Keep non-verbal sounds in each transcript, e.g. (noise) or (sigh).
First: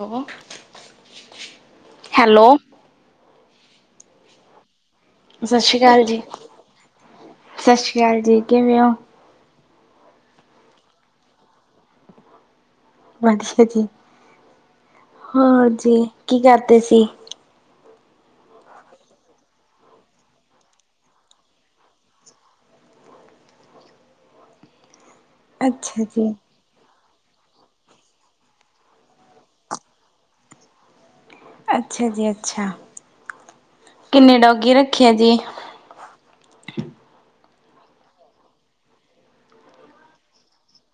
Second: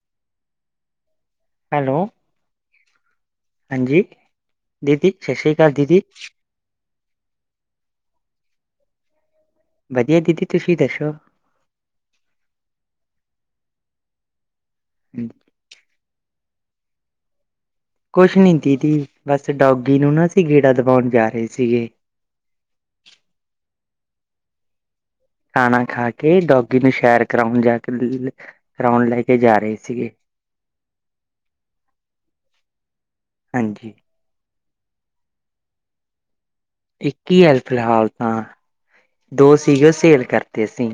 ਹੋ ਹੈਲੋ ਹਾਂਜੀ ਦੀਦੀ ਸਤਿ ਸ਼੍ਰੀ ਅਕਾਲ ਸਾਸੀ ਦੀਦੀ ਕਾਲ ਜੀ, ਸਾਸੀ ਕਾਲ ਜੀ ਕਿਵੇਂ ਓ ਵਧੀਆ ਦੀਦੀ ਤੁਸੀਂ ਦੱਸੋ ਬਸ ਵਧੀਆ (inaudible) ਹੋਰ ਜੀ ਕੀ ਕਰਦੇ ਸੀ ਕੁਛ ਨੀ ਦੀਦੀ ਬਸ ਡੋਗੀ ਨੂੰ ਨਾ ਅਸੀਂ ਗੇੜਾ ਦਵਾਉਣ ਜਾ ਰਹੇ ਸੀਗੇ ਖਾਣਾ ਅੱਛਾ ਖਾ ਜੀ। ਕੇ ਡੋਗੀ ਨੂੰ ਸੈਰ ਕਰਾਉਣ ਜਾ ਕੇ ਕਰਾਉਣ ਲੈ ਕੇ ਜਾ ਰਹੇ ਸੀਗੇ ਅੱਛਾ ਜੀ ਅੱਛਾ ਹਾਂਜੀ ਕਿੰਨੇ ਡੋਗੀ ਰੱਖੀ ਆ ਜੀ ਇੱਕ ਈ ਆ ਫਿਲਹਾਲ ਤਾਂ ਦੋ ਸੀਗੇ ਉਹ ਸੇਲ ਕਰਤੇ ਅਸੀਂ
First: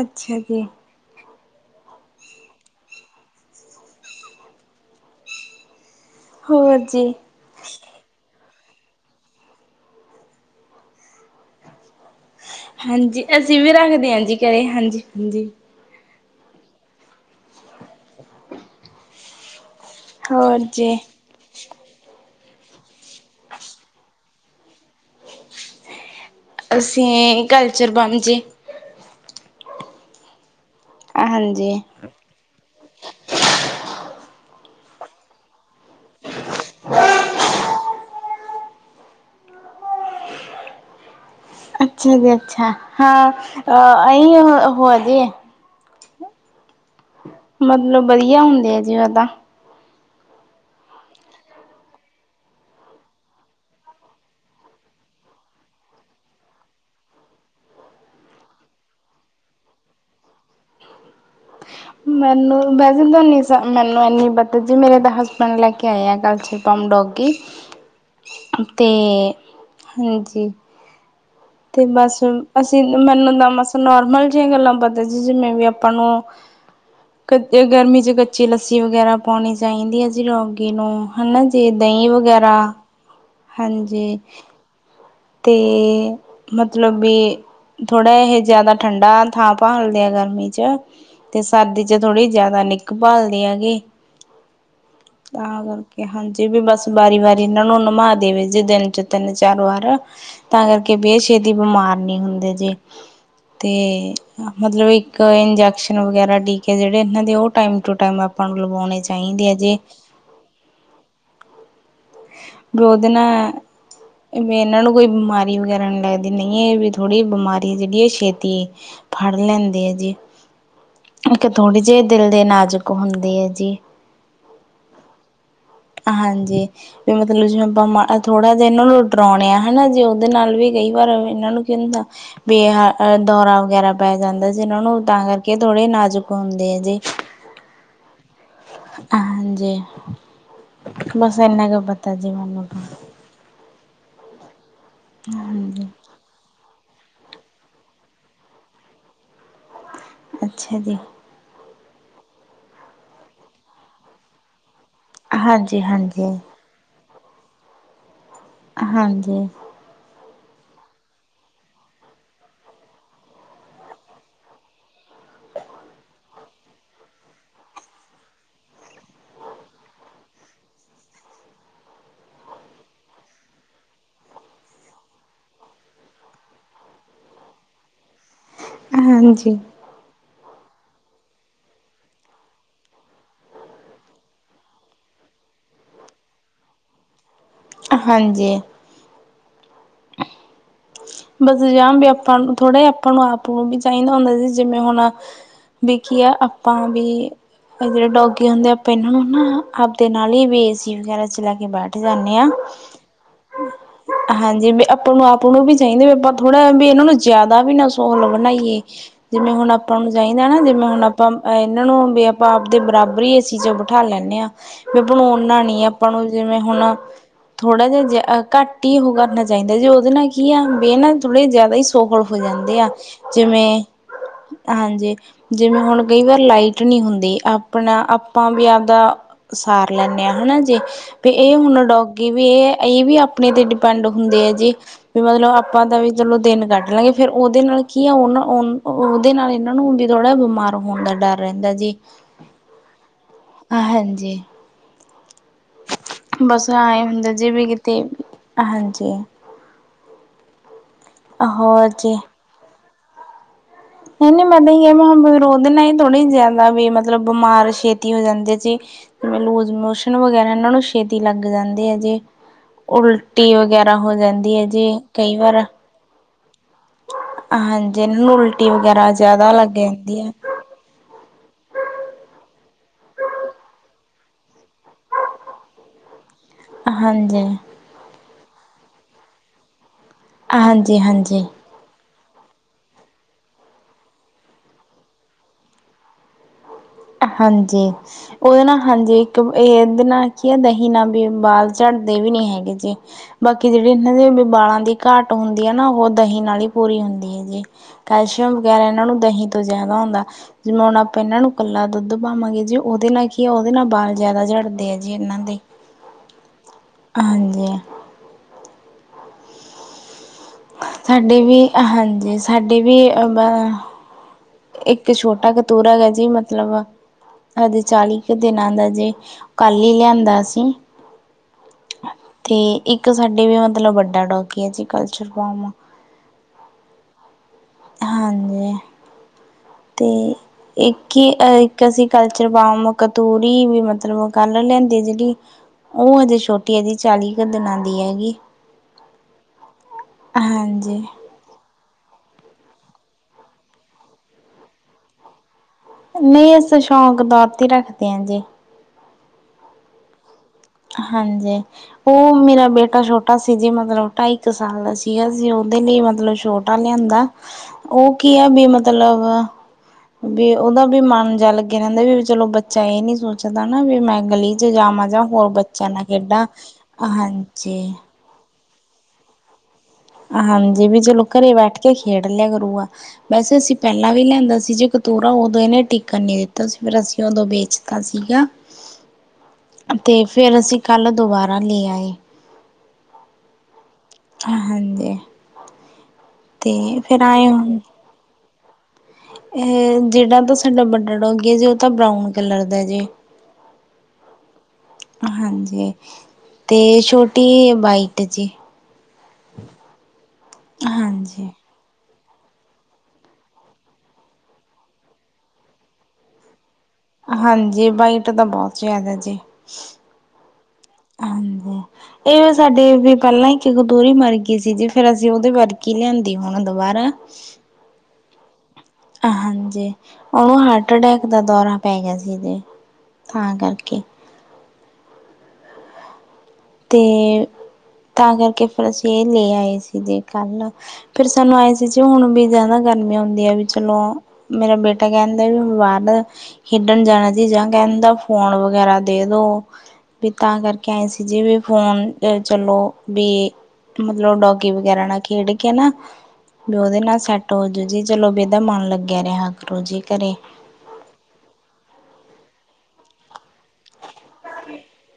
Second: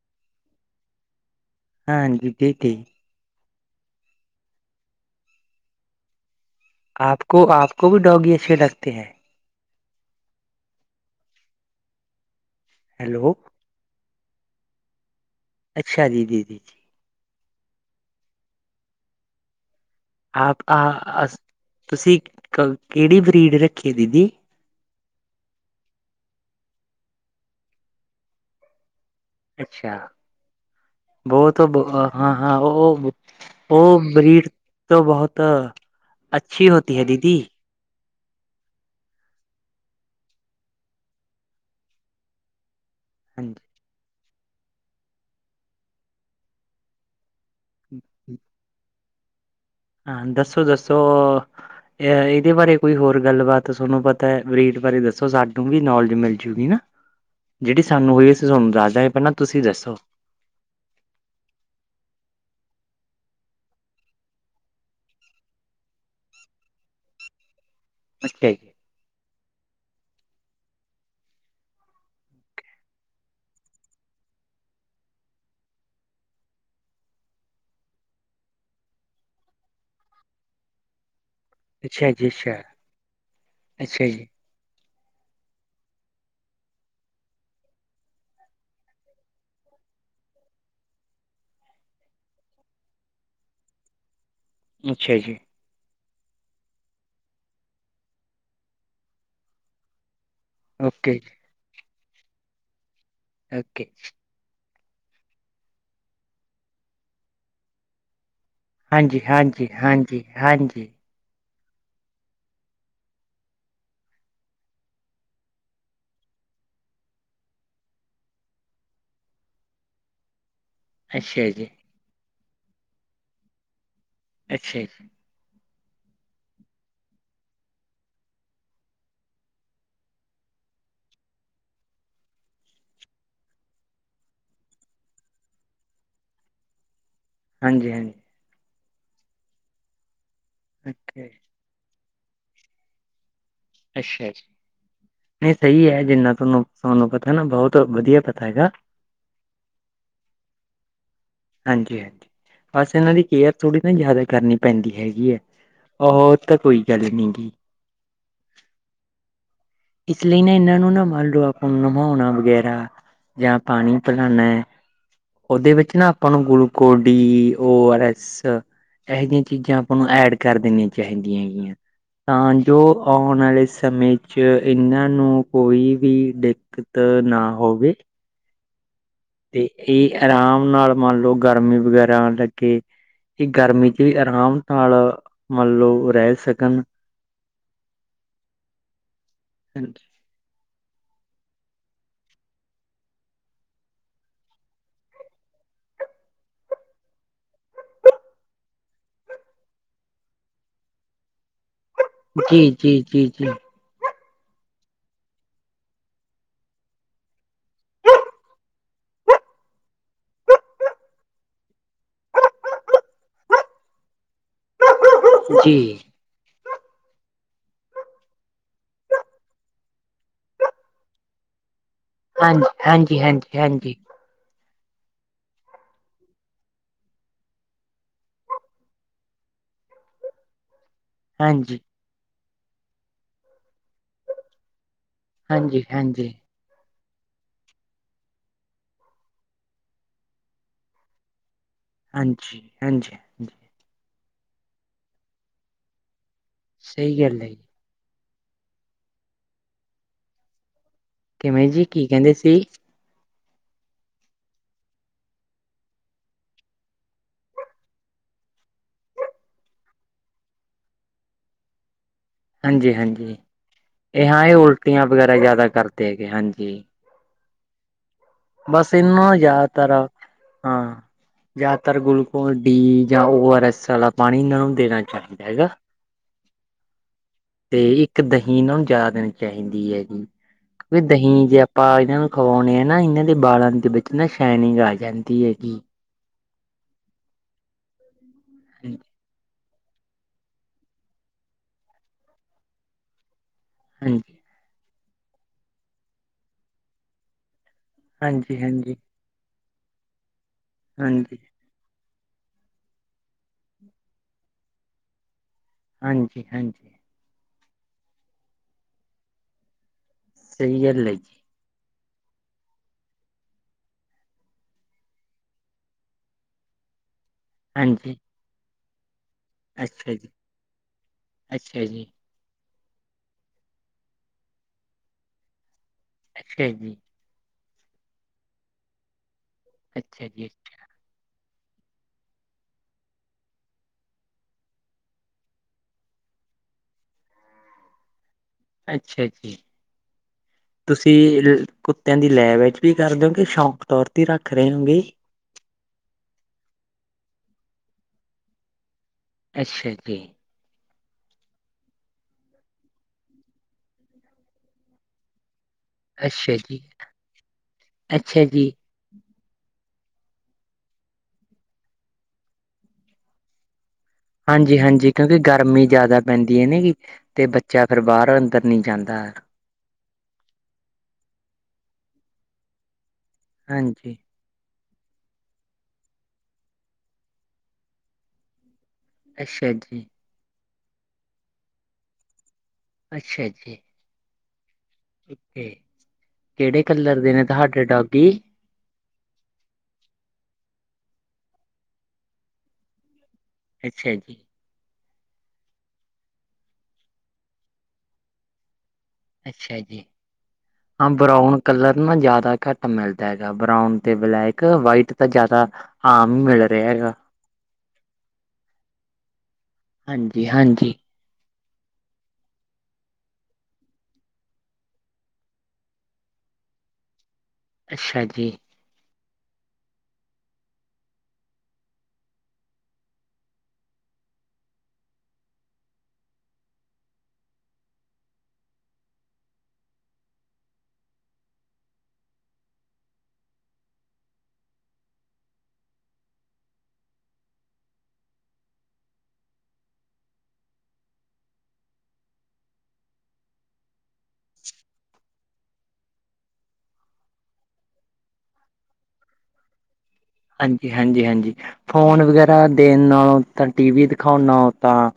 ਅੱਛਿਆ ਜੀ ਹਾਂਜੀ ਦੇ ਤੇ ਹੋਰ ਜੀ ਕੋ ਆਪ ਕੋ ਵੀ ਡੌਗੀ ਅੱਛੇ ਲਗਤੇ ਹੈ ਹਾਂਜੀ ਹੈਲੋ ਅਸੀਂ ਵੀ ਰੱਖਦੇ ਜੀ ਘਰੇ ਹਾਂਜੀ ਹਾਂਜੀ ਅੱਛਾ ਦੀਦੀ ਜੀ ਆਪ ਹੋਰ ਜੀ। ਆ ਤੁਸੀਂ ਕਿਹੜੀ ਬਰੀਡ ਰੱਖੀ ਦੀਦੀ ਅਸੀਂ ਕਲਚਰ ਬਮ ਜੀ ਅੱਛਾ ਬਹੁਤ ਹਾਂਜੀ ਬ ਹਾਂ ਹਾਂ ਉਹ ਉਹ ਬਰੀਡ ਤੋਂ ਬਹੁਤ ਅੱਛੀ ਹੋਤੀ ਹੈ ਦੀਦੀ ਅੱਛਾ ਜੀ ਅੱਛਾ ਹਾਂ ਹਾਂਜੀ ਅਹੀ ਹੋ ਜੇ ਮਤਲਬ ਵਧੀਆ ਹੁੰਦੇ ਆ ਜੀ ਉਹਦਾ ਹਾਂ ਦੱਸੋ ਦੱਸੋ ਅ ਇਹਦੇ ਬਾਰੇ ਕੋਈ ਹੋਰ ਗੱਲਬਾਤ ਸੋਨੂੰ ਪਤਾ ਬਰੀਡ ਬਾਰੇ ਦੱਸੋ ਸਾਨੂੰ ਵੀ ਨੌਲੇਜ ਮਿਲਜੂਗੀ ਨਾ ਜਿਹੜੀ ਸਾਨੂੰ ਹੋਈ ਅਸੀ ਤੁਹਾਨੂੰ ਦੱਸਦਾ, ਪਹਿਲਾਂ ਤੁਸੀਂ ਦੱਸੋ ਮੈਨੂੰ ਵੈਸੇ ਤੁਨ ਮੈਨੂੰ ਇਨੀ ਪਤਾ ਜੀ ਮੇਰੇ ਤਾਂ ਹਸਬੈਂਡ ਲੈ ਕੇ ਆਏ ਆ ਗੱਲ ਛੇ ਪਮ ਡੋਗੀ ਅੱਛਾ ਜੀ ਤੇ ਹਾਂਜੀ ਤੇ ਬਸ ਅਸੀਂ ਮੈਨੂੰ ਤਾਂ ਮਸਾਂ ਨੋਰਮਲ ਜਿਹੀਆਂ ਗੱਲਾਂ ਪਤਾ ਸੀ ਜਿਵੇਂ ਵੀ ਆਪਾਂ ਨੂੰ ਕਦੇ ਗਰਮੀ 'ਚ ਕੱਚੀ ਲੱਸੀ ਵਗੈਰਾ ਪਾਉਣੀ ਚਾਹੀਦੀ ਹੈ ਜੀ ਰੌਗੀ ਨੂੰ ਹਨਾ ਜੀ ਦਹੀਂ ਅੱਛਾ ਜੀ ਵਗੈਰਾ, ਅੱਛਾ ਅੱਛਾ ਹਾਂਜੀ ਜੀ ਤੇ ਮਤਲਬ ਵੀ ਥੋੜਾ ਇਹ ਜਿਆਦਾ ਠੰਡਾ ਥਾਂ ਥਾਂ ਹਲਦੇ ਆ ਗਰਮੀ 'ਚ ਤੇ ਸਰਦੀ 'ਚ ਥੋੜ੍ਹੀ ਜ਼ਿਆਦਾ ਨਿੱਘ ਭਾਲਦੀ ਹੈਗੀ ਅੱਛਾ ਜੀ ਤਾਂ ਕਰਕੇ। ਹਾਂਜੀ ਵੀ, ਬਸ ਵਾਰੀ-ਵਾਰੀ ਇਹਨਾਂ ਨੂੰ ਨਮਾ ਦੇਵੇ ਜੇ ਦਿਨ 'ਚ ਤਿੰਨ-ਚਾਰ ਵਾਰ। ਤਾਂ ਕਰਕੇ ਓਕੇ ਬੇ ਜੀ ਛੇਤੀ ਬਿਮਾਰ ਨੀਂ ਹੁੰਦੇ ਜੇ। ਤੇ ਓਕੇ ਮਤਲਬ ਇੱਕ ਇੰਜੈਕਸ਼ਨ ਵਗੈਰਾ, ਟੀਕੇ ਜਿਹੜੇ ਇਨਾਂ ਦੇ ਓ ਟਾਈਮ ਟੂ ਟਾਈਮ ਅਪ ਅਪਾਂ ਨੂੰ ਲਗਵਾਉਣੇ ਚਾਈਦੇ ਐ ਜੀ। ਜੀ ਹਾਂਜੀ। ਬ੍ਰੋਦਨ ਵੀ ਇਨਾਂ ਨੂੰ ਕੋਈ ਬਿਮਾਰੀ ਵਗੈਰਾ ਨੀਂ ਲੱਗਦੀ, ਨਹੀਂ ਇਹ ਵੀ ਥੋੜ੍ਹੀ ਬਿਮਾਰੀ ਜਿਹੜੀ ਏ ਛੇਤੀ ਫੜ ਲੈਂਦੇ ਜੀ। ਮੈ ਅੱਛਾ ਕਿਹਾ, ਜੀ ਥੋੜੇ ਜੇ ਦਿਲ ਦੇ ਨਾਜ਼ੁਕ ਹੁੰਦੇ ਐ ਜੀ। ਅੱਛਾ ਜੀ। ਹਾਂਜੀ। ਵੀ ਮਤਲਬ ਜਿਵੇਂ ਆਪਾਂ ਮਾੜਾ ਥੋੜਾ ਜਿਆ ਇੰਨਾਂ ਨੂੰ ਡਰੋਣੇ ਆ, ਹੈਨਾ ਜੀ। ਓਹਦੇ ਨਾਲ ਵੀ ਕਈ ਵਾਰ ਇੰਨਾਂ ਨੂੰ ਕਹਿੰਦਾ ਬਈ ਹਾਂ, ਅ ਦੌਰਾ ਵਗੈਰਾ ਪੈ ਜਾਂਦਾ ਜੀ ਇਨਾਂ ਨੂੰ ਤਾਂ ਕਰਕੇ ਥੋੜੇ ਨਾਜ਼ੁਕ ਹੁੰਦੇ ਆ ਜੀ। ਹਾਂਜੀ-ਹਾਂਜੀ। ਹਾਂਜੀ। ਓਕੇ। ਮੈਂ ਕਿਹਾ ਪਤਾ ਜੀ ਮੈਨੂੰ ਕਹਾਂ ਅੱਛਾ ਜੀ। ਨਹੀਂ ਹਾਂਜੀ ਸਹੀ ਹੈ, ਜਿੰਨਾ ਤੁਹਾਨੂੰ ਤੁਹਾਨੂੰ ਪਤਾ ਨਾ, ਬਹੁਤ ਵਧੀਆ ਪਤਾ ਹੈਗਾ। ਅੱਛਾ ਜੀ। ਹਾਂਜੀ-ਹਾਂਜੀ। ਬਸ ਇਹਨਾਂ ਦੀ ਕੇਅਰ ਥੋੜ੍ਹੀ ਨਾ ਜ਼ਿਆਦਾ ਕਰਨੀ ਪੈਂਦੀ ਹੈਗੀ। ਜੀ ਆਹ, ਹਾਂਜੀ ਹਾਂਜੀ ਓ ਤਾਂ ਕੋਈ ਗੱਲ ਨੀ ਗੀ। ਹਾਂਜੀ। ਇਸ ਲਈ ਨਾ ਇਹਨਾਂ ਨੂੰ ਨਾ ਮੰਨ ਲੋ ਆਪਾਂ ਨੂੰ ਨਭਾਉਣਾ ਵਗੈਰਾ। ਯਾ ਪਾਣੀ ਪਿਲਾਨਾ ਐ। ਉਹ ਦੇ ਵਿੱਚ ਨਾ ਆਪਾਂ ਨੂੰ gluco D O R S ਇਹੋ ਜਿਹੀਆਂ ਚੀਜ਼ਾਂ ਆ, ਪਾਂ ਨੂੰ ਐਡ ਕਰ ਦੇਣੀਆਂ ਚਾਹੀਦੀਆਂ ਹੈਗੀਆਂ। ਤਾਂ ਜੋ ਆਉਣ ਵਾਲੇ ਸਮੇਂ 'ਚ ਕਿ ਇਨਾਂ ਨੂੰ ਕੋਈ ਵੀ ਦਿੱਕਤ ਨਾ ਹੋਵੇ। ਹਾਂਜੀ। ਤੇ ਇਹ ਆਰਾਮ ਨਾਲ ਮੰਨ ਲੋ ਗਰਮੀ ਵਗੈਰਾ ਆਣ ਲੱਗੇ ਕਿ ਗਰਮੀ ਚ ਵੀ ਆਰਾਮ ਨਾਲ ਮੰਨ ਲਓ ਰਹਿ ਸਕਣ। ਹਾਂਜੀ। ਹਾਂਜੀ। ਬਸ ਜਾ ਵੀ ਆਪਾਂ ਨੂੰ ਥੋੜਾ ਆਪਾਂ ਨੂੰ, ਆਪ ਨੂੰ ਵੀ ਚਾਹੀਦਾ ਹੁੰਦਾ ਸੀ ਜਿਵੇਂ ਹੁਣ। ਵੇਖਿਆ ਆਪਾਂ ਵੀ ਇਹ ਜਿਹੜੇ ਡੋਗੇ ਹੁੰਦੇ ਆ ਆਪਾਂ ਇਹਨਾਂ ਨੂੰ ਨਾ ਆਪਦੇ ਨਾਲ ਹੀ ਵੀ ਏਸੀ ਵਗੈਰਾ 'ਚ ਲੈ ਕੇ ਬੈਠ ਜਾਂਦੇ ਹਾਂ, ਜੀ ਜੀ ਜੀ ਜੀ ਜੀ ਹਾਂਜੀ ਆਪਾਂ ਨੂੰ ਆਪ ਆਪਾਂ ਨੂੰ ਵੀ ਚਾਹੀਦੇ ਵੀ ਆਪਾਂ ਥੋੜ੍ਹਾ ਵੀ ਇਹਨਾਂ ਨੂੰ ਜ਼ਿਆਦਾ ਵੀ ਨਾ ਸੋਹਲ ਬਣਾਈਏ। ਜਿਵੇਂ ਹੁਣ ਆਪਾਂ ਨੂੰ ਚਾਹੀਦਾ ਨਾ ਜਿਵੇਂ ਹੁਣ ਆਪਾਂ ਇਹਨਾਂ ਨੂੰ ਵੀ ਆਪਾਂ ਆਪਦੇ ਬਰਾਬਰ ਹੀ ਇਹ ਚੀਜ਼ਾਂ ਬਿਠਾ ਲੈਂਦੇੇ ਹਾਂ। ਵੀ ਬਣੋਨ ਓਨਾ ਨੀ ਆ ਆਪਾਂ ਨੂੰ ਜਿਵੇਂ ਹੁਣ ਥੋੜਾ ਜਿਹਾ ਜ ਘੱਟ ਹੀ ਉਹ ਕਰਨਾ ਚਾਹੀਦਾ ਜੇ ਉਹਦੇ ਨਾਲ ਕੀ ਆ ਬੇ ਨਾ ਥੋੜੇ ਜ਼ਿਆਦਾ ਹੀ ਸੋਹਲ ਹੋ ਹਾਂਜੀ ਜਾਂਦੇ ਆ ਹਾਂਜੀ ਹਾਂਜੀ ਜਿਵੇਂ ਹਾਂਜੀ ਹਾਂਜੀ। ਜਿਵੇਂ ਹੁਣ ਕਈ ਵਾਰ ਲਾਈਟ ਨੀ ਹੁੰਦੀ ਆਪਣਾ ਆਪਾਂ ਵੀ ਆਪਦਾ ਸਾਰ ਲੈਂਦੇ ਆ ਹਨਾ ਜੇ। ਵੀ ਇਹ ਹਾਂਜੀ ਹੁਣ ਡੋਗੀ ਵੀ ਇਹ ਵੀ ਆਪਣੇ ਤੇ ਡਿਪੈਂਡ ਹੁੰਦੇ ਹੈ ਜੀ। ਵੀ ਮਤਲਬ ਹਾਂਜੀ ਆਪਾਂ ਦਾ ਵੀ ਹਾਂਜੀ ਚਲੋ ਦਿਨ ਕੱਟ ਲਾਂਗੇ। ਫੇਰ ਉਹਦੇ ਨਾਲ ਕੀ ਆ। ਉਹਨਾਂ ਉਹਦੇ ਨਾਲ ਇਹਨਾਂ ਨੂੰ ਵੀ ਥੋੜ੍ਹਾ ਜਿਹਾ ਬਿਮਾਰ ਹੋਣ ਦਾ ਡਰ ਰਹਿੰਦਾ ਜੀ। ਹਾਂਜੀ, ਹਾਂਜੀ। ਹਾਂਜੀ ਹਾਂਜੀ। ਬੱਸ ਆਏ ਸਹੀ ਹੁੰਦਾ, ਗੱਲ ਹੈ ਜੀ ਜੇਵੇ ਕਿਤੇ, ਹਾਂਜੀ। ਕਿਵੇਂ ਜੀ, ਕੀ ਕਹਿੰਦੇ ਸੀ? ਹਣੀ ਮੈਂ ਨਈ ਐ ਮ ਰੋਦ ਨਾ ਏ ਥੋੜ੍ਹੀ ਜਿਆਦਾ, ਵੀ ਮਤਲਬ ਬਿਮਾਰ ਛੇਤੀ ਹੋ ਜਾਂਦੇ ਸੀ ਜਿਵੇਂ ਲੂਜ ਮੋਸ਼ਨ ਵਗੈਰਾ, ਇਹਨਾਂ ਨੂੰ ਛੇਤੀ ਲੱਗ ਜਾਂਦੇ ਐ ਜੇ। ਹਾਂਜੀ ਹਾਂਜੀ ਉਲਟੀ ਵਗੈਰਾ ਹੋ ਜਾਂਦੀ ਐ ਜੇ, ਕਈ ਵਾਰ 'ਤੇ ਕੇ, ਹਾਂਜੀ। ਹਾਂਜੀ, ਇਹਨਾਂ ਨੂੰ ਉਲਟੀ ਬਸ ਵਗੈਰਾ ਇਹਨਾਂ ਨੂੰ ਜਿਆਦਾ ਲੱਗ ਜਾਂਦੀ ਆ। ਜ਼ਿਆਦਤਰ ਗਲੂਕੋਨ ਡੀ, ਜਾਂ ਓ ਆਰ ਐਸ ਆਲਾ ਪਾਣੀ, ਇਹਨਾਂ ਨੂੰ ਦੇਣਾ ਚਾਹੀਦਾ ਹੈਗਾ। ਹਾਂ ਜੀ। 'ਤੇ ਇੱਕ, ਦਹੀਂ ਇਹਨਾਂ ਨੂੰ ਜ਼ਿਆਦਾ ਦੇਣੀ ਚਾਹੀਦੀ ਹੈਗੀ, ਹਾਂਜੀ ਹਾਂਜੀ ਦਹੀਂ ਜੇ ਪਾਂ ਇਹਨਾਂ ਨੂੰ ਖਵਾਉਣੇ ਆ ਨਾ, ਇਹਨਾਂ ਦੇ ਬਾਲਾਂ ਦੇ ਵਿੱਚ ਨਾ, ਸ਼ਾਈਨਿੰਗ ਆ ਜਾਂਦੀ ਐਗੀ। ਹਾਂਜੀ, ਉਹਦੇ ਨਾਅ ਹਾਂਜੀ ਇੱਕ ਇਹ ਇਹਦੇ ਨਾਲ ਕੀ ਐ, ਦਹੀਂ ਨਾਅ ਵੀ ਬਾਲ ਝੜਦੇ ਵੀ ਨੀ ਹੈਗੇ ਜੀ, ਬਾਕੀ ਜਿਹੜੇ ਇਹਨਾਂ ਹਾਂਜੀ, ਦੇ ਬਾਲਾਂ ਦੀ ਘਾਟ ਹੁੰਦੀ ਆ ਨਾ, ਉਹ ਦਹੀਂ ਨਾਲ ਈ ਪੂਰੀ ਹੁੰਦੀ ਆ ਗੀ। ਕੈਲਸ਼ੀਅਮ ਵਗੈਰਾ ਹਾਂਜੀ, ਇਹਨਾਂ ਨੂੰ ਦਹੀਂ ਤੋਂ ਜ਼ਿਆਦਾ ਹੁੰਦਾ, ਜਿਵੇ ਹੁਣ ਆਪਾਂ ਇਹਨਾਂ ਹਾਂਜੀ, ਨੂੰ ਕੱਲਾ ਦੁੱਧ ਪਾਵਾਂਗੇ ਜੀ, ਉਹਦੇ ਨਾ ਕੀ ਆ ਉਹਦੇ ਨਾ ਬਾਲ ਜ਼ਿਆਦਾ ਝੜਦੇ ਆ ਜੀ, ਇਹਨਾਂ ਦੇ। ਹਾਂਜੀ-ਹਾਂਜੀ। ਹਾਂਜੀ। ਸਹੀ ਗੱਲ ਹੈ ਜੀ, ਸਾਡੀ ਵੀ, ਹਾਂਜੀ, ਸਾਡੇ ਵੀ ਅ ਬ ਇੱਕ ਛੋਟਾ ਕਤੂਰਾ ਗਾ ਜੀ ਮਤਲਬ, ਹਜੇ ਹਾਂਜੀ, ਚਾਲੀ 'ਕ ਦਿਨਾਂ ਦਾ ਜੀ। ਕੱਲ ਈ ਅੱਛਾ ਜੀ, ਲਿਆਂਦਾ ਸੀ। ਅੱਛਾ ਜੀ, 'ਤੇ ਇੱਕ ਸਾਡੇ ਵੀ ਮਤਲਬ, ਵੱਡਾ ਡੋਗੀ ਆ ਜੀ ਕਲਚਰ ਫੋਮ। ਛਾ ਜੀ। ਹਾਂਜੀ। 'ਤੇ ਅੱਛਾ ਜੀ, ਈ ਕਿ ਇੱਕ ਅਸੀਂ ਕਲਚਰ ਬਾਮ, ਕਤੂਰੀ ਵੀ ਮਤਲਬ ਕੱਲ ਲਿਆਂਦੀ ਜਿਹੜੀ ਉਹ ਹਜੇ ਛੋਟੀ ਏ ਜੀ, ਚਾਲੀ 'ਕ ਦਿਨਾਂ ਦੀ ਐਗੀ। ਅੱਛਾ ਜੀ, ਹਾਂਜੀ ਤੁਸੀਂ ਕੁੱਤਿਆਂ ਦੀ ਲੈ ਵਿੱਚ ਵੀ ਕਰਦੇਓਗੇ, ਸ਼ੌਕ ਤੌਰ 'ਤੇ ਰੱਖ ਰੇ ਹੋਗੇ? ਨਈ, ਅਸੀਂ ਤ ਸ਼ੌਕ ਤੌਰ 'ਤੇ ਰੱਖਦੇ ਆ ਜੀ। ਅੱਛਾ ਜੀ। ਹਾਂਜੀ। ਉਹ ਮੇਰਾ ਬੇਟਾ ਛੋਟਾ ਸੀ ਜੀ, ਮਤਲਬ ਢਾਈ 'ਕ ਸਾਲ ਦਾ ਸੀਗਾ ਸੀ। ਉਹ ਉਹਦੇ ਲਈ ਮਤਲਬ ਅੱਛਾ ਛੋਟਾ ਜੀ। ਲਿਆਂਦਾ, ਉਹ ਕੀ ਅੱਛਾ ਆ ਵੀ ਜੀ, ਮਤਲਬ ਵੀ ਉਹਦਾ ਵੀ ਮਨ ਜਾ ਲੱਗਿਆ ਰਹਿੰਦਾ, ਵੀ ਚਲੋ ਬੱਚਾ ਇਹ ਨੀ ਸੋਚਦਾ ਨਾ ਵੀ ਮੈਂ ਗਲੀ 'ਚ ਜਾਵਾ ਹਾਂਜੀ-ਹਾਂਜੀ ਜਾ ਕਿਉਂਕਿ ਗਰਮੀ ਜਿਆਦਾ ਪੈਂਦੀ ਐ ਨਾ ਗੀ, 'ਤੇ ਬੱਚਾ ਹਾਂਜੀ ਫੇਰ ਬਾਰ ਅੰਦਰ ਨੀ ਜਾਂਦਾ। ਹਾਂਜੀ, ਵੀ ਚਲੋ ਘਰੇ ਬੈਠ ਕੇ ਖੇਡ ਲਿਆ ਕਰੂਗਾ, ਵੈਸੇ ਅਸੀਂ ਪਹਿਲਾਂ ਹਾਂਜੀ ਵੀ ਲਿਆਂਦਾ ਸੀ ਜੀ ਕੁ ਤੂਰਾ, ਉਦੋਂ ਇਹਨੇ ਟਿੱਕਣ ਨੀ ਦਿੱਤਾ ਸੀ, ਫੇਰ ਅਸੀਂ ਉਦੋਂ ਵੇਚਤਾ ਸੀਗਾ। ਅੱਛਾ ਜੀ। 'ਤੇ ਫੇਰ, ਅਸੀਂ ਕੱਲ ਦੁਬਾਰਾ ਲੈ ਆਏ। ਅੱਛਾ ਜੀ। ਹ, ਹਾਂਜੀ। ਤੇ ਕਿਹੜੇ ਕਲਰ ਫੇਰ ਦੇ ਨੇ, ਆਏ ਹੁਣ ਤੁਹਾਡੇ ਡੌਗੀ? ਇਹ ਜਿਹੜਾ ਤਾਂ ਸਾਡਾ ਵੱਡਾ ਡੋਗੀ ਆ ਜੀ ਉਹ ਤਾਂ ਬਰਾਊਨ ਕਲਰ ਦਾ ਜੀ। ਅੱਛਾ ਜੀ। ਹਾਂਜੀ 'ਤੇ ਛੋਟੀ ਬਾਈਟ ਜੀ। ਅੱਛਾ ਜੀ, ਆ ਹਾਂਜੀ, ਬਰਾਊਨ ਕਲਰ ਨਾ ਜ਼ਿਆਦਾ ਘੱਟ ਮਿਲਦਾ ਹੈਗਾ ਬਰਾਊਨ 'ਤੇ ਬਲੈਕ, ਵਾਈਟ ਤਾਂ ਜ਼ਿਆਦਾ ਆਮ‌ ਮਿਲ ਰੇਆ ਹੈਗਾ। ਹਾਂਜੀ ਬਾਈਟ ਤਾਂ ਬੋਤ ਜ਼ਿਆਦਾ ਜੀ, ਹਾਂਜੀ-ਹਾਂਜੀ, ਹਾਂਜੀ। ਇਹ ਸਾਡੇ ਵੀ ਪੈਲਾਂ ਹੀ ਇੱਕ ਦੋਰੀ ਮਰ ਗਈ ਸੀ, ਜੀ ਫੇਰ ਅਸੀਂ ਉਹਦੇ ਵਰ ਗੀ ਲਿਆਂਦੇ। ਦੀ ਹੁਣ ਦੁਬਾਰਾ। ਅੱਛਾ ਜੀ। ਹਾਂਜੀ, ਉਹਨੂੰ ਹਾਰਟ ਅਟੈਕ ਦਾ ਦੌਰਾ ਪੈ ਗਿਆ, ਸੀਦੇ ਤਾ ਕਰਕੇ। ਤੇ ਤਾਂ ਕਰਕੇ ਫਿਰ, ਅਸੀਂ ਇਹ ਲੈ ਆਏ ਸੀ ਜੇ ਕੱਲ੍ਹ। ਫੇਰ ਸਾਨੂੰ ਆਏ ਸੀ ਜ ਹੁਣ ਵੀ ਜ਼ਿਆਦਾ ਗਰਮੀ, ਹੁੰਦੀ ਹੈ ਵੀ ਚਲੋ। ਮੇਰਾ ਬੇਟਾ ਕਹਿੰਦਾ ਵੀ ਬਾਹਰ ਦਾ। ਖੇਡਣ ਜਾਣਾ ਜੀ ਜਾਂ ਕਹਿੰਦਾ ਫੋਨ ਵਗੈਰਾ ਦੇ ਦੋ। ਵੀ ਤਾਂ ਕਰਕੇ ਐਂ ਸੀ ਜਿਵੇਂ। ਫੋਨ ਚਲੋ ਵੀ ਮਤਲਬ, ਡੋਗੀ ਵਗੈਰਾ ਨਾਲ ਖੇਡ ਕੇ ਨਾ। ਵੀ ਉਹਦੇ ਨਾਲ ਸੈੱਟ ਹੋਜੂ ਜੀ, ਚਲੋ ਵੀ ਇਹਦਾ ਮਨ ਲੱਗਿਆ ਰਿਹਾ ਕਰੂ ਜੀ ਘਰੇ। ਹਾਂਜੀ -ਹਾਂਜੀ- ਹਾਂਜੀ। ਫੋਨ ਵਗੈਰਾ ਦੇਣ ਨਾਲੋਂ, ਤਾਂ ਟੀ ਵੀ ਦਿਖਾਣ ਨਾਲੋ ਤਾਂ।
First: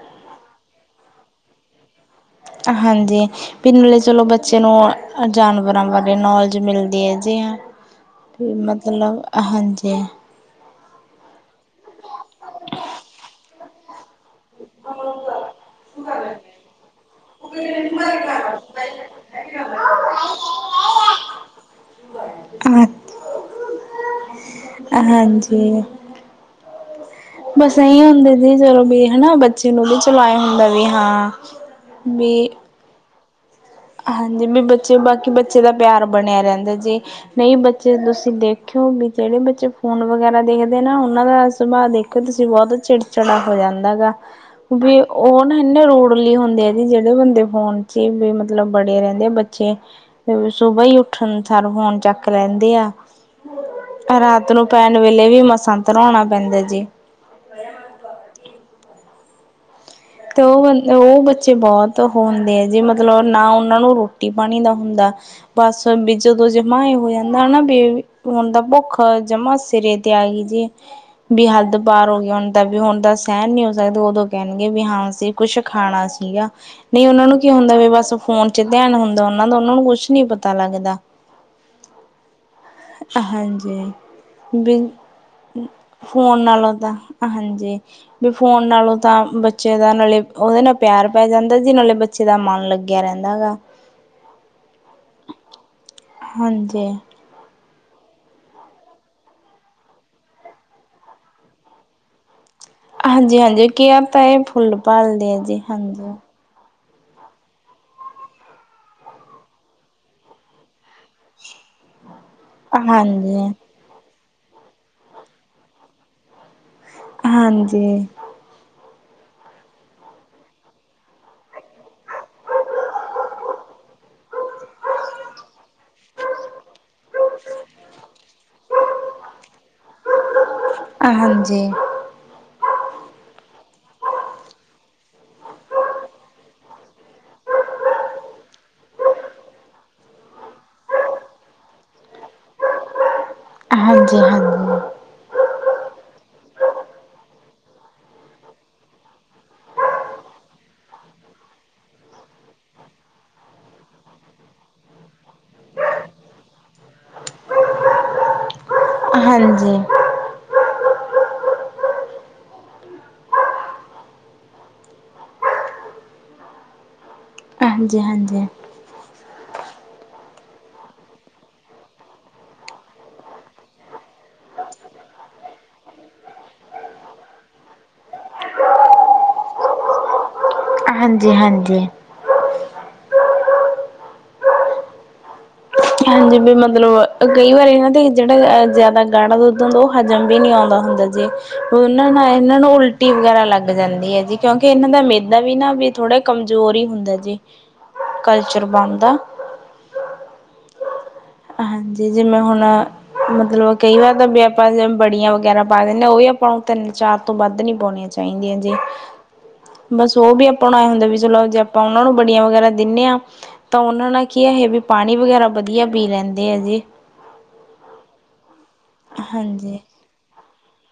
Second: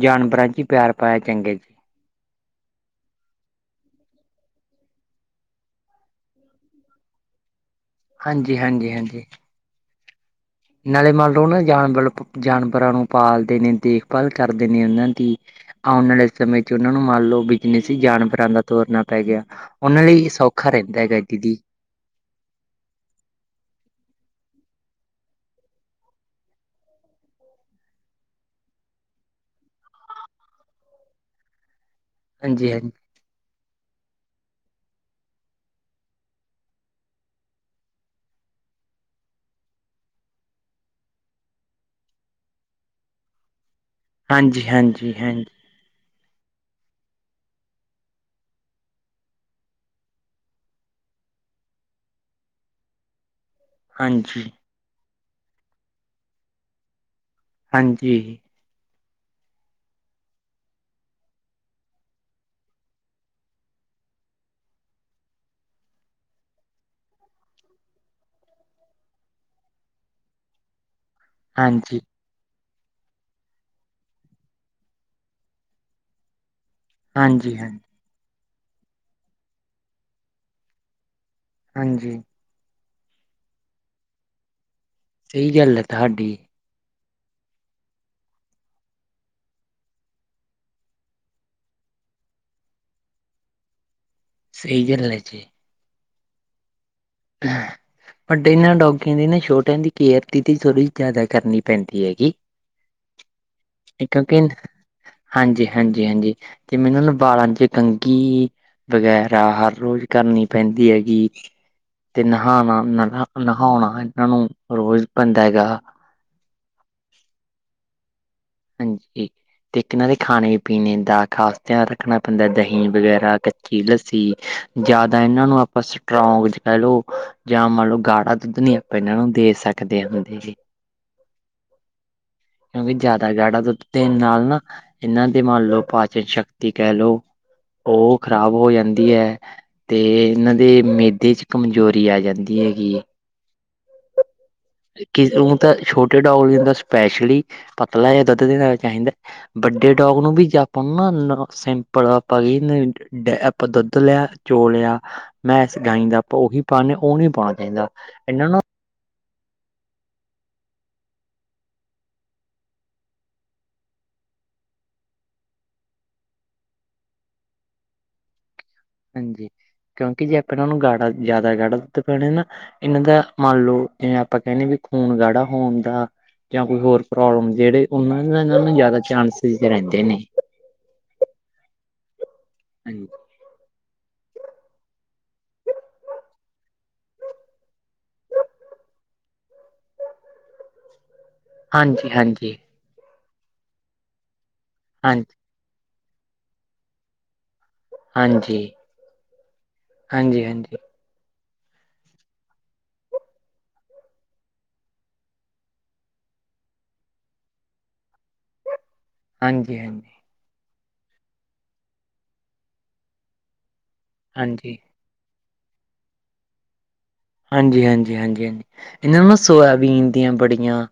ਜਾਨਵਰਾਂ ਚ ਹੀ ਪਿਆਰ ਪਾਇਆ ਚੰਗੇ। ਹਾਂਜੀ। ਪਿੰਨਲੇ ਚਲੋ ਬੱਚੇ ਨੂੰ ਜਾਨਵਰਾਂ ਬਾਰੇ, ਨੌਲੇਜ ਮਿਲਦੀ ਹੈ ਜੀ। ਵੀ ਮਤਲਬ ਹਾਂਜੀ-ਹਾਂਜੀ-ਹਾਂਜੀ। ਹਾਂਜੀੇ। ਨਾਲੇ ਮਲ ਰ ਉਹਨਾਂ ਜਾਨਵਰ- ਜਾਨਵਰਾਂ ਨੂੰ ਪਾਲਦੇ, ਨੇ ਦੇਖਭਾਲ ਕਰਦੇ ਨੇ ਉਹਨਾਂ ਦੀ। ਆਉਣ ਵਾਲੇ ਸਮੇਂ ਉਹਨਾਂ ਨੂੰ ਮੰਨ ਲਓ, ਬਿਜਨਸੀ ਜਾਨਵਰਾਂ ਦਾ ਤੋਰਨਾ ਪੈ ਗਿਆ। ਉਹਨਾਂ ਲਈ ਸੌਖਾ ਰਹਿੰਦਾ ਹੈਗਾ ਦੀਦੀ। ਅ। ਹਾਂਜੀ। ਬਸ ਇਹੀ ਹੁੰਦੇ ਸੀ, ਚਲੋ ਵੀ ਹਨਾ ਬੱਚੇ ਨੂੰ ਵੀ ਚਲਾਇਆ ਹੁੰਦਾ ਵੀ ਹਾਂ। ਵੀ ਹਾਂਜੀ- ਹਾਂਜੀ। ਹਾਂਜੀ ਵੀ ਬੱਚੇ ਬਾਕੀ ਬੱਚੇ ਦਾ, ਪਿਆਰ ਬਣਿਆ ਰਹਿੰਦਾ ਜੇ। ਨਹੀਂ ਬੱਚੇ ਤੁਸੀਂ ਦੇਖਿਓ ਵੀ, ਜਿਹੜੇ ਬੱਚੇ ਫੋਨ ਵਗੈਰਾ ਦੇਖਦੇ ਨਾ ਉਹਨਾਂ ਦਾ ਸੁਭਾਅ ਦੇਖ। ਤੁਸੀਂ ਬੋਤ ਚਿੜਚਿੜਾ ਹੋ ਜਾਂਦਾ ਗਾ। ਵੀ ਉਹ ਹਾਂਜੀ-ਹਾਂਜੀ-ਹਾਂਜੀ। ਨਾ ਇਨੇ ਰੂਡਲੀ ਹੁੰਦੇ, ਆ ਜੀ ਜਿਹੜੇ ਬੰਦੇ ਫੋਨ ਚ ਹੀ ਵੀ। ਮਤਲਬ ਬੜੇ ਰਹਿੰਦੇ, ਆ ਬੱਚੇ ਸੁਬਾ ਹੀ ਉੱਠਣ ਸਾਰ ਫੋਨ ਚੱਕ ਲੈਂਦੇ ਆ। ਰਾਤ ਹਾਂਜੀ-ਹਾਂਜੀ-ਹਾਂਜੀ, ਨੂੰ ਪੈਣ ਵੇਲੇ ਵੀ ਮਸਾਂ ਧਰਾਣਾ ਪੈਂਦਾ ਜੀ। ਹਾਂਜੀ। ਤੇ ਉਹ ਬ ਉਹ ਬੱਚੇ ਬੋਤ ਓ ਹੁੰਦੇ, ਆ ਜੇ ਮਤਲਬ ਨਾ ਉਹਨਾਂ ਨੂੰ ਰੋਟੀ ਪਾਣੀ ਦਾ ਹੁੰਦਾ‌। ਬਸ ਵੀ ਜਦੋਂ ਜਮਾ ਇਹ ਹੋ ਜਾਂਦਾ ਹਨਾ, ਵੀ ਹੁਣ ਦਾ ਭੁੱਖ ਜਮਾ ਸਿਰੇ ਤੇ ਆ ਗਈ ਜੇ। ਵੀ ਹਦ ਹਾਂਜੀ ਹਾਂਜੀ ਹਾਂਜੀ ਹਾਂਜੀ ਪਾਰ ਹੋ ਗਿਆ, ਹੁਣ ਦਾ ਵੀ ਹੁਣ ਤਾਂ ਸੈਣ ਨੀ ਹੋ ਸਕਦਾ ਉਦੋਂ ਕਹਿਣਗੇ। ਵੀ ਹਾਂ ਅਸੀ ਕੁੱਛ ਖਾਣਾ ਸੀਗਾ, ਨਹੀਂ ਉਹਨਾਂ ਨੂੰ ਕੀ ਹੁੰਦਾ ਹਾਂਜੀ ਵੀ ਬਸ ਫੋਨ। ਚ ਧਿਆਨ ਹੁੰਦਾ, ਉਹਨਾਂ ਦਾ ਉਹਨਾਂ ਨੂੰ ਕੁਛ ਨੀ ਪਤਾ ਲੱਗਦਾ। ਹਾਂਜੀ। ਹਾਂਜੀ ਬ ਸਹੀ ਗੱਲ ਹੈ ਤੁਹਾਡੀ ਫੋਨ ਨਾਲੋਂ ਤਾਂ। ਹਾਂਜੀ ਬੀ ਫ਼ੋਨ ਨਾਲੋਂ ਤਾਂ ਬੱਚੇ ਦਾ ਨਾਲ਼ੇ ਉਹਦੇ ਨਾਲ ਪਿਆਰ ਪੈ ਜਾਂਦਾਂ ਜੀ ਨਾਲ਼ੇ ਬ ਬੱਚੇ ਦਾ ਮਨ ਲੱਗਿਆਂ ਰਹਿੰਦਾਂ ਹਗਾ। ਫਰੀ ਚਲੇ ਜੇ ਹਾਂਜੀ। (inaudible) ਬਟ ਇਹਨਾਂ ਡੋਗੀਆਂ ਦੀ ਨਾ ਛੋਟਿਆਂ ਦੀ ਕੇਅਰ ਦੀਦੀ ਥੋੜ੍ਹੀ ਜ਼ਿਆਦਾ ਕਰਨੀ ਪੈਂਦੀ ਹੈਗੀ। ਹਾਂਜੀ -ਹਾਂਜੀ, ਕੇਅਰ ਤਾਂ ਕਿਉਂਕਿ ਇਹ ਫੁੱਲ ਭਾਲਦੇ ਆ ਜੀ ਹਾਂਜੀ। ਤੇ ਮੈਂਨੂੰ ਨਾ ਬਾਲਾਂ ਚ ਕੰਘੀ ਵਗ਼ੈਰਾ ਹਰ ਰੋਜ਼ ਕਰਨੀ ਪੈਂਦੀ ਹੈਗੀ। ਤੇ ਨਹਾਣਾ ਨ ਹਾਂਜੀ ਨਹਾਉਣਾ ਇਹਨਾਂ ਨੂੰ ਰੋਜ਼ ਪੈਂਦਾਂ ਹੈਗਾ। ਹਾਂਜੀ। ਹਾਂਜੀ ਤੇ ਇਕ ਇਹਨਾਂ ਦੇ ਖਾਂਣੇ ਪੀਣੇ ਦਾ ਖ਼ਾਸ ਧਿਆਨ ਰੱਖਣਾ ਪੈਂਦਾ ਦਹੀਂ ਵਗ਼ੈਰਾ ਕੱ ਚੀ ਲੱਸੀ ਜ਼ਿਆਦਾ ਇਹਨਾਂ ਨੂੰ ਆਪਾਂ ਸਟਰੋਂਗ ਕਹਿ ਲਓ। ਜਾਂ ਮੰਨ ਲਓ ਗਾੜਾ ਦੁੱਧ ਨੀਂ ਆਪਾਂ ਇਹਨਾਂ ਨੂੰ ਦੇ ਸਕਦੇ ਹੁੰਦੇ ਜੀ। ਅ ਹਾਂਜੀ ਉਹ ਵੀ ਜਿਆ -ਆਦਾ ਗਾੜਾ ਦੁੱਧ ਦੇਣ ਨਾਲ ਨਾ, ਇਹਨਾਂ ਦੀ ਮੰਨ ਲੋ ਪਾਚਨ ਸ਼ਕਤੀ ਕਹਿ ਲੋ ਓ ਖਰਾਬ ਹੋ ਜਾਂਦੀ ਐ। ਤੇ ਇਹਨਾਂ ਦੇ ਮੇਦੇ ਚ ਕਮਜ਼ੋਰੀ ਆ ਜਾਂਦੀ ਹੈਗੀ ਏ। ਹਾਂਜੀ- ਹਾਂਜੀ। ਕਿਸੇ ਨੂੰ ਤਾਂ ਛੋਟੇ ਡੋਗ ਨੂੰ ਓਦਾ ਸਪੈਸ਼ਲੀ, ਪਤਲਾ ਜਾਂ ਦੁੱਧ ਦੇਣਾ ਚਾਹੀਂਦਾ। ਵੱਡੇ ਡੋਗ ਨੂੰ ਵੀ ਜੇ ਆਪਾਂ ਨੂੰ ਨਾ ਸਿੰਪਲ ਆਪਾਂ, ਕਹੀਏ ਡ ਆਪਾਂ ਦੁੱਧ ਲਿਆ ਚੋ ਲਿਆ, ਮੈਂ ਇਸ ਗਾਈ ਦਾ ਭੋਗ ਹੀ ਪਾਨੇ ਉਹ ਨਈ ਪਾਣਾ ਚਾਹੀਦਾ ਇਹਨਾਂ ਨੂੰ ਹਾਂਜੀ। ਹਾਂਜੀ- ਹਾਂਜੀ। ਹਾਂਜੀ, ਕਿਉਂਕਿ ਜੇ ਆਪੜਾ ਉਹਨੂੰ ਗਾੜਾ ਜ਼ਿਆਦਾ ਗਾੜਾ ਦੁੱਧ ਪਿਓਨੇ ਨਾ ਇਹਨਾਂ ਦਾ ਮੰਨ ਲੋ, ਜਿਵੇਂ ਆਪਾਂ ਕਹਿੰਨੇ ਵੀ ਖ਼ੂਨ ਗਾੜਾ ਹੋਣ ਦਾ ਜਾਂ ਕੋਈ ਹੋਰ ਪ੍ਰੋਬਲਮ ਜਿਹੜੇ ਉਹਨਾਂ ਨੂੰ ਨਾ ਜ਼ਿਆਦਾ ਚਾਂਨਸੇਸ ਰਹਿੰਦੇਂ ਨੇ ਹਾਂਜੀ- ਹਾਂਜੀ। ਹਾਂਜੀ। ਹਾਂਜੀ ਵੀ ਮਤਲੱਬ ਕਈ ਵਾਰੀ ਇਹਨਾਂ ਦੇ ਜਿਹੜਾ ਜ਼ਿਆਦਾ ਗਾੜਾ ਦੁੱਧ ਹੁੰਦਾ ਉਹ ਹਜ਼ਮ ਵੀ ਨੀਂ ਆਉਂਦਾ ਹੁੰਦਾ ਜੀ ਹਾਂਜੀ ਉਹਨਾਂ ਨਾਲ ਹਾਂਜੀ ਇਹਨਾਂ ਨੂੰ ਉਲਟੀ ਵਗੈਰਾ ਲੱਗ ਜਾਂਦੀ ਹੈ ਜੀ, ਕਿਉਂਕਿ ਇਹਨਾਂ ਦਾ ਹਾਂਜੀ ਮੇਦਾ ਵੀ ਨਾ ਥੋੜੇ ਕਮਜ਼ੋਰ ਈ ਹੁੰਦਾ ਜੀ। ਹਾਂਜੀ, ਕਲਚਰ ਬਣਦਾ ਹਾਂਜੀ‌-ਹਾਂਜੀ। ਹਾਂਜੀ ਜਿਵੇਂ ਹੁਣ ਮਤਲੱਬ ਕਈ ਵਾਰ ਤਾਂ ਵੇ ਆਪਾਂ ਬੜੀਆਂ ਵਗੈਰਾ ਪਾ ਦਿੰਦੇ ਹਾਂ ਉਹ ਵੀ ਆਪਾਂ ਨੂੰ ਤਿੰਨ-ਚਾਰ ਤੋਂ ਵੱਧ ਨੀ ਪਾਉਣੀਆ ਚਾਹੀਦੀਆਂ ਜੀ। ਹਾਂਜੀ ਹਾਂਜੀ ਬਸ ਉਹ ਵੀ ਆਪਾਂ ਨੂੰ ਐ ਹੁੰਦੇ ਵੇ ਚਲੋ ਜੇ ਆਪਾਂ ਉਹਨਾਂ ਨੂੰ ਬੜੀਆਂ ਵਗੈਰਾ ਦਿੰਨੇ ਆ ਤਾਂ ਉਹਨਾਂ ਨਾਲ ਕੀ ਇਹ ਹਾਂਜੀ ਵੀ ਪਾਣੀ ਵਗੈਰਾ ਵਧੀਆ ਪੀ ਲੈਂਦੇ ਐ ਜੀ। ਹਾਂਜੀ-ਹਾਂਜੀ, ਹਾਂਜੀ- ਹਾਂਜੀ ਇਹਨਾਂ ਨੂੰ ਨਾ ਹਾਂਜੀ ਸੋਇਆਬੀਨ ਦੀਆਂ ਬੜੀਆਂ